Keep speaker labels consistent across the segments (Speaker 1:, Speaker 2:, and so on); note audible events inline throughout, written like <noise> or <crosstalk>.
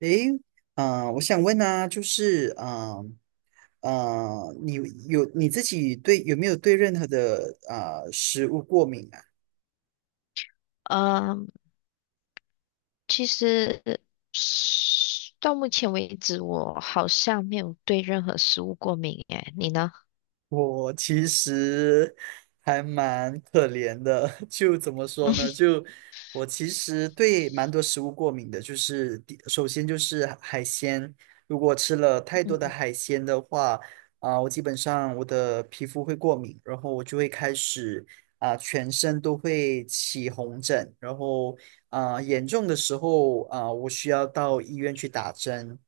Speaker 1: 诶，我想问啊，就是啊、呃你你自己有没有对任何的食物过敏啊？
Speaker 2: 嗯，其实是到目前为止，我好像没有对任何食物过敏诶，你呢？
Speaker 1: 我其实还蛮可怜的，<laughs> 就怎么说呢？
Speaker 2: <laughs>
Speaker 1: 就我其实对蛮多食物过敏的，就是首先就是海鲜，如果吃了太多的
Speaker 2: 嗯，
Speaker 1: 海鲜的话，我基本上我的皮肤会过敏，然后我就会开始全身都会起红疹，然后严重的时候我需要到医院去打针。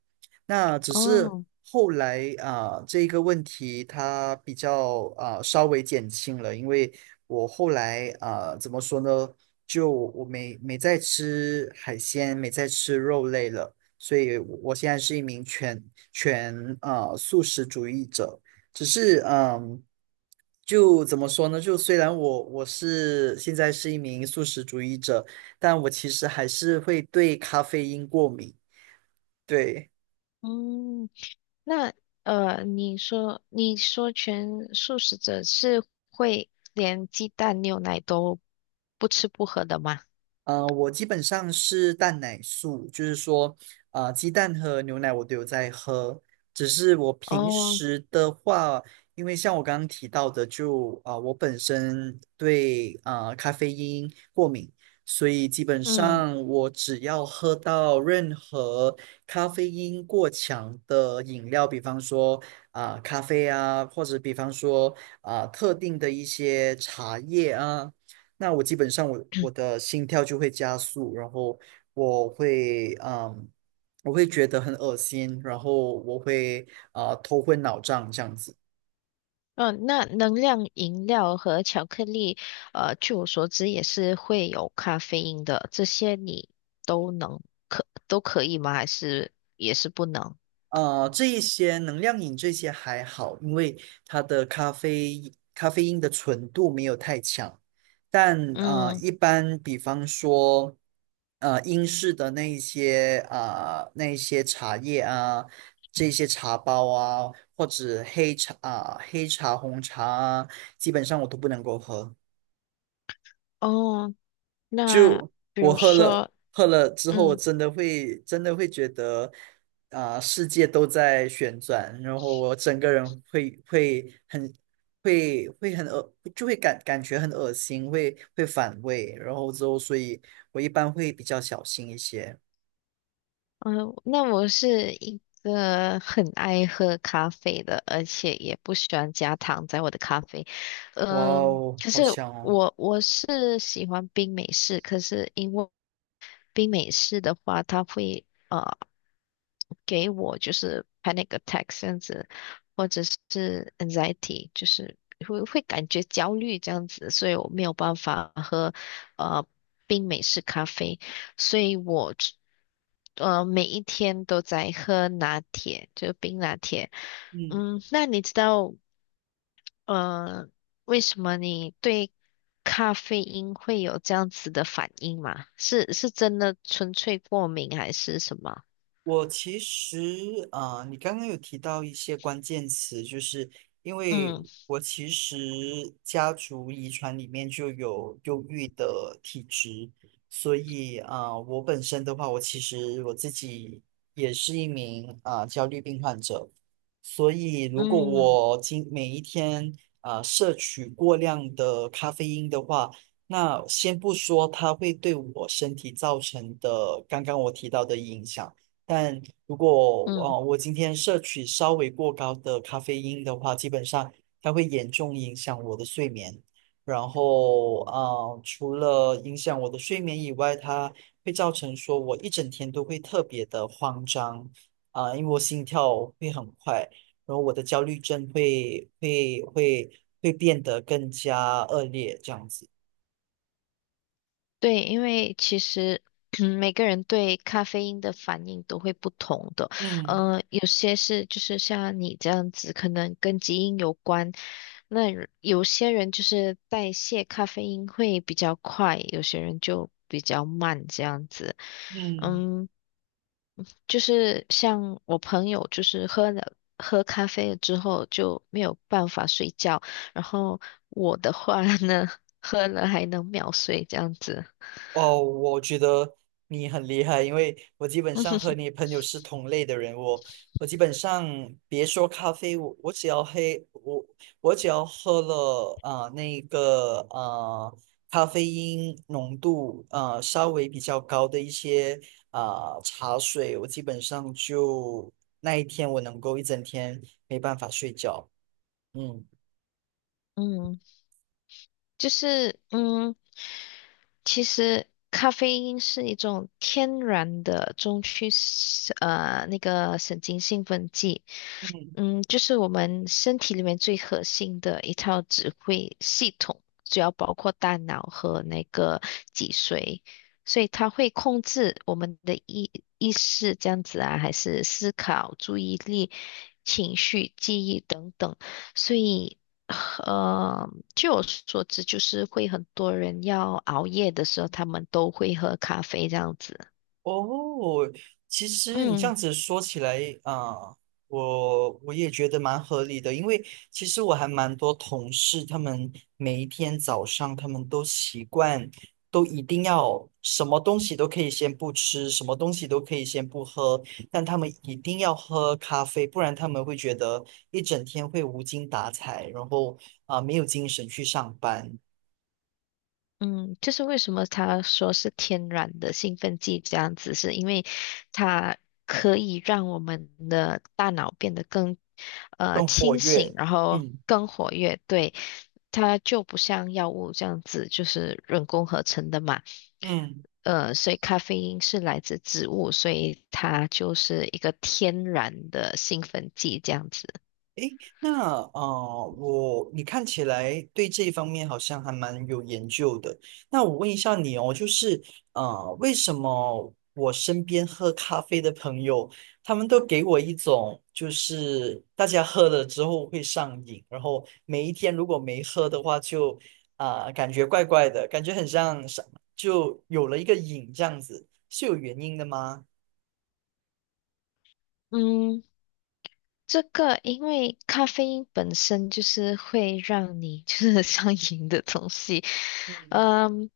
Speaker 1: 那只是
Speaker 2: 哦，
Speaker 1: 后来啊，这个问题它比较稍微减轻了，因为我后来怎么说呢，就我没再吃海鲜，没再吃肉类了，所以我现在是一名全素食主义者，只是。就怎么说呢？就虽然我现在是一名素食主义者，但我其实还是会对咖啡因过敏。对。
Speaker 2: 嗯，那你说全素食者是会连鸡蛋、牛奶都不吃不喝的吗？
Speaker 1: 我基本上是蛋奶素，就是说，鸡蛋和牛奶我都有在喝，只是我平
Speaker 2: 哦，
Speaker 1: 时的话，因为像我刚刚提到的就，我本身对咖啡因过敏，所以基本
Speaker 2: 嗯。
Speaker 1: 上我只要喝到任何咖啡因过强的饮料，比方说咖啡啊，或者比方说特定的一些茶叶啊。那我基本上我的心跳就会加速，然后我会嗯，我会觉得很恶心，然后我会头昏脑胀这样子。
Speaker 2: 嗯，那能量饮料和巧克力，据我所知也是会有咖啡因的，这些你都能可都可以吗？还是也是不能？
Speaker 1: 这一些能量饮这些还好，因为它的咖啡因的纯度没有太强。但
Speaker 2: 嗯，
Speaker 1: 一般比方说，英式的那一些茶叶啊，这些茶包啊，或者黑茶、红茶啊，基本上我都不能够喝。
Speaker 2: 哦，那比
Speaker 1: 我
Speaker 2: 如
Speaker 1: 喝了
Speaker 2: 说，
Speaker 1: 喝了之后，我
Speaker 2: 嗯
Speaker 1: 真的会觉得世界都在旋转，然后我整个人会很会很恶，就会感觉很恶心，会反胃，然后之后，所以我一般会比较小心一些。
Speaker 2: 嗯，那我是一个很爱喝咖啡的，而且也不喜欢加糖在我的咖啡。
Speaker 1: 哇
Speaker 2: 嗯，
Speaker 1: 哦，
Speaker 2: 可
Speaker 1: 好
Speaker 2: 是
Speaker 1: 香哦！
Speaker 2: 我是喜欢冰美式，可是因为冰美式的话，它会给我就是 panic attack 这样子，或者是 anxiety，就是会会感觉焦虑这样子，所以我没有办法喝呃冰美式咖啡，所以我每一天都在喝拿铁，就冰拿铁。
Speaker 1: 嗯。
Speaker 2: 嗯，那你知道呃为什么你对咖啡因会有这样子的反应吗？是是真的纯粹过敏还是什么？
Speaker 1: 我其实啊、呃你刚刚有提到一些关键词，就是因为
Speaker 2: 嗯
Speaker 1: 我其实家族遗传里面就有忧郁的体质，所以我本身的话，我其实我自己也是一名焦虑病患者，所以如果
Speaker 2: 嗯
Speaker 1: 我每一天摄取过量的咖啡因的话，那先不说它会对我身体造成的刚刚我提到的影响。但如果
Speaker 2: 嗯。
Speaker 1: 我今天摄取稍微过高的咖啡因的话，基本上它会严重影响我的睡眠。然后除了影响我的睡眠以外，它会造成说我一整天都会特别的慌张因为我心跳会很快，然后我的焦虑症会变得更加恶劣这样子。
Speaker 2: 对，因为其实嗯每个人对咖啡因的反应都会不同的，
Speaker 1: 嗯
Speaker 2: 嗯，有些是就是像你这样子，可能跟基因有关。那有有些人就是代谢咖啡因会比较快，有些人就比较慢这样子。
Speaker 1: 嗯。
Speaker 2: 嗯，就是像我朋友，就是喝咖啡了之后就没有办法睡觉，然后我的话呢，<laughs> 喝了还能秒睡这样子。
Speaker 1: 哦，我觉得你很厉害，因为我基本上和
Speaker 2: <laughs>
Speaker 1: 你朋友是同类的人。我基本上别说咖啡，我只要喝了那个咖啡因浓度稍微比较高的一些茶水，我基本上就那一天我能够一整天没办法睡觉。嗯
Speaker 2: 嗯，就是嗯，其实咖啡因是一种天然的中区神呃那个神经兴奋剂，
Speaker 1: 嗯。
Speaker 2: 嗯，就是我们身体里面最核心的一套指挥系统，主要包括大脑和那个脊髓，所以它会控制我们的意识这样子啊，还是思考、注意力、情绪、记忆等等，所以。呃，据我所知，就是会很多人要熬夜的时候，他们都会喝咖啡这样子。
Speaker 1: 哦，其实你这
Speaker 2: 嗯，
Speaker 1: 样子说起来啊，我也觉得蛮合理的，因为其实我还蛮多同事，他们每一天早上都习惯，都一定要什么东西都可以先不吃，什么东西都可以先不喝，但他们一定要喝咖啡，不然他们会觉得一整天会无精打采，然后没有精神去上班，
Speaker 2: 嗯，就是为什么他说是天然的兴奋剂这样子，是因为它可以让我们的大脑变得更
Speaker 1: 更活
Speaker 2: 清醒，
Speaker 1: 跃。
Speaker 2: 然后
Speaker 1: 嗯
Speaker 2: 更活跃。对，它就不像药物这样子，就是人工合成的嘛。
Speaker 1: 嗯。
Speaker 2: 呃，所以咖啡因是来自植物，所以它就是一个天然的兴奋剂这样子。
Speaker 1: 诶，那你看起来对这一方面好像还蛮有研究的。那我问一下你哦，就是为什么我身边喝咖啡的朋友，他们都给我一种就是大家喝了之后会上瘾，然后每一天如果没喝的话就，感觉怪怪的，感觉很像就有了一个瘾这样子，是有原因的吗？
Speaker 2: 嗯，这个因为咖啡因本身就是会让你 <laughs> 就是上瘾的东西，
Speaker 1: 嗯，
Speaker 2: 嗯，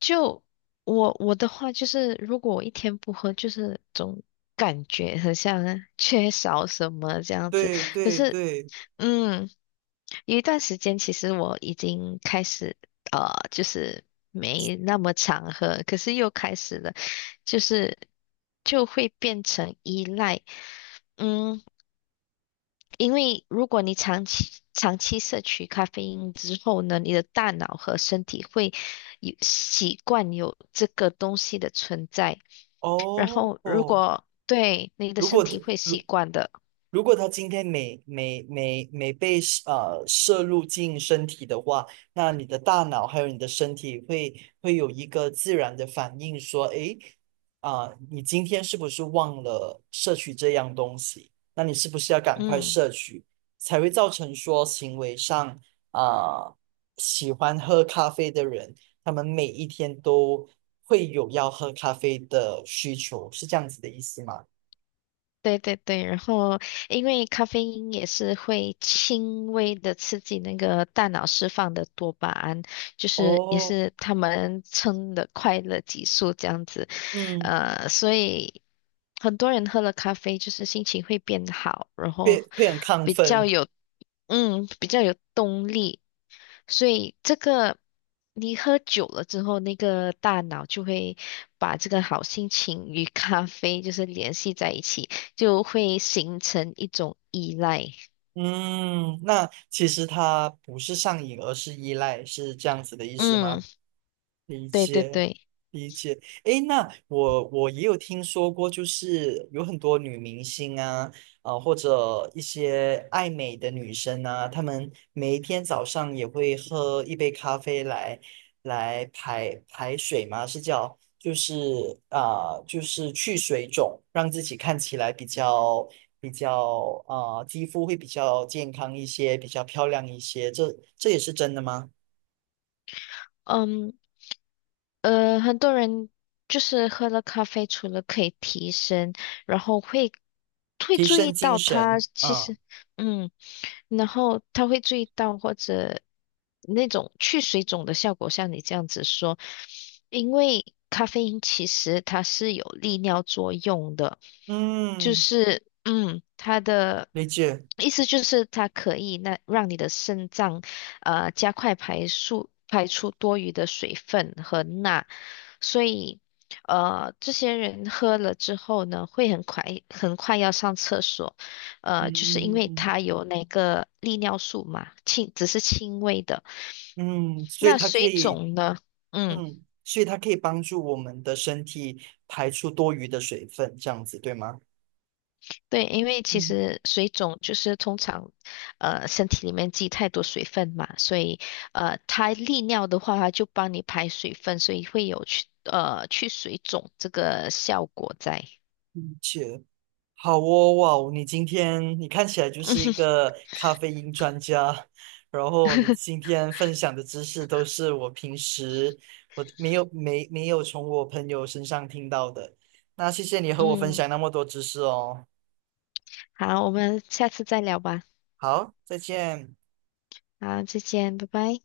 Speaker 2: 就我的话就是，如果我一天不喝，就是总感觉很像 <laughs> 缺少什么这样子。
Speaker 1: 对
Speaker 2: 可
Speaker 1: 对
Speaker 2: 是，
Speaker 1: 对，
Speaker 2: 嗯，有一段时间其实我已经开始就是没那么常喝，可是又开始了，就是就会变成依赖。嗯，因为如果你长期长期摄取咖啡因之后呢，你的大脑和身体会有习惯有这个东西的存在，然
Speaker 1: 哦
Speaker 2: 后如
Speaker 1: 哦，
Speaker 2: 果对你的
Speaker 1: 如
Speaker 2: 身
Speaker 1: 果
Speaker 2: 体会习惯的，
Speaker 1: 如果他今天没被摄入进身体的话，那你的大脑还有你的身体会有一个自然的反应，说，诶，你今天是不是忘了摄取这样东西？那你是不是要赶快
Speaker 2: 嗯，
Speaker 1: 摄取，才会造成说行为上啊、喜欢喝咖啡的人，他们每一天都会有要喝咖啡的需求，是这样子的意思吗？
Speaker 2: 对对对，然后因为咖啡因也是会轻微的刺激那个大脑释放的多巴胺，就是也
Speaker 1: 哦，
Speaker 2: 是他们称的快乐激素这样子，
Speaker 1: 嗯。
Speaker 2: 呃，所以。很多人喝了咖啡就是心情会变好，然后
Speaker 1: 会很亢
Speaker 2: 比较
Speaker 1: 奋。
Speaker 2: 有，嗯，比较有动力。所以这个你喝久了之后，那个大脑就会把这个好心情与咖啡就是联系在一起，就会形成一种依赖。
Speaker 1: 嗯，那其实它不是上瘾，而是依赖，是这样子的意思
Speaker 2: 嗯，
Speaker 1: 吗？理
Speaker 2: 对对
Speaker 1: 解，
Speaker 2: 对，
Speaker 1: 理解。诶，那我也有听说过，就是有很多女明星啊，或者一些爱美的女生啊，她们每一天早上也会喝一杯咖啡来排水嘛，就是就是去水肿，让自己看起来比较肌肤会比较健康一些，比较漂亮一些。这也是真的吗？
Speaker 2: 嗯，呃，很多人就是喝了咖啡，除了可以提神，然后会会
Speaker 1: 提
Speaker 2: 注
Speaker 1: 升
Speaker 2: 意
Speaker 1: 精
Speaker 2: 到它
Speaker 1: 神，
Speaker 2: 其
Speaker 1: 嗯。
Speaker 2: 实。嗯，然后他会注意到或者那种去水肿的效果，像你这样子说，因为咖啡因其实它是有利尿作用的，就
Speaker 1: 嗯，
Speaker 2: 是嗯，它的
Speaker 1: 理解，
Speaker 2: 意思就是它可以那让你的肾脏加快排出多余的水分和钠，所以。呃，这些人喝了之后呢，会很快很快要上厕所，呃，就是因
Speaker 1: 嗯
Speaker 2: 为
Speaker 1: 嗯
Speaker 2: 它有那个利尿素嘛，轻，只是轻微的。
Speaker 1: 嗯，嗯，所以
Speaker 2: 那
Speaker 1: 它可
Speaker 2: 水
Speaker 1: 以，
Speaker 2: 肿呢？嗯，
Speaker 1: 嗯，所以它可以帮助我们的身体排出多余的水分，这样子对吗？
Speaker 2: 对，因为其
Speaker 1: 嗯，
Speaker 2: 实水肿就是通常，呃，身体里面积太多水分嘛，所以呃，它利尿的话，它就帮你排水分，所以会有去水肿这个效果在。
Speaker 1: 理解。好哦，哇哦，你今天看起来就是一
Speaker 2: <laughs>
Speaker 1: 个咖啡因专家，然后你今天分享的知识都是我平时我没有从我朋友身上听到的，那谢谢你和我分
Speaker 2: 嗯，
Speaker 1: 享那么多知识哦。
Speaker 2: 好，我们下次再聊吧。
Speaker 1: 好，再见。
Speaker 2: 好，再见，拜拜。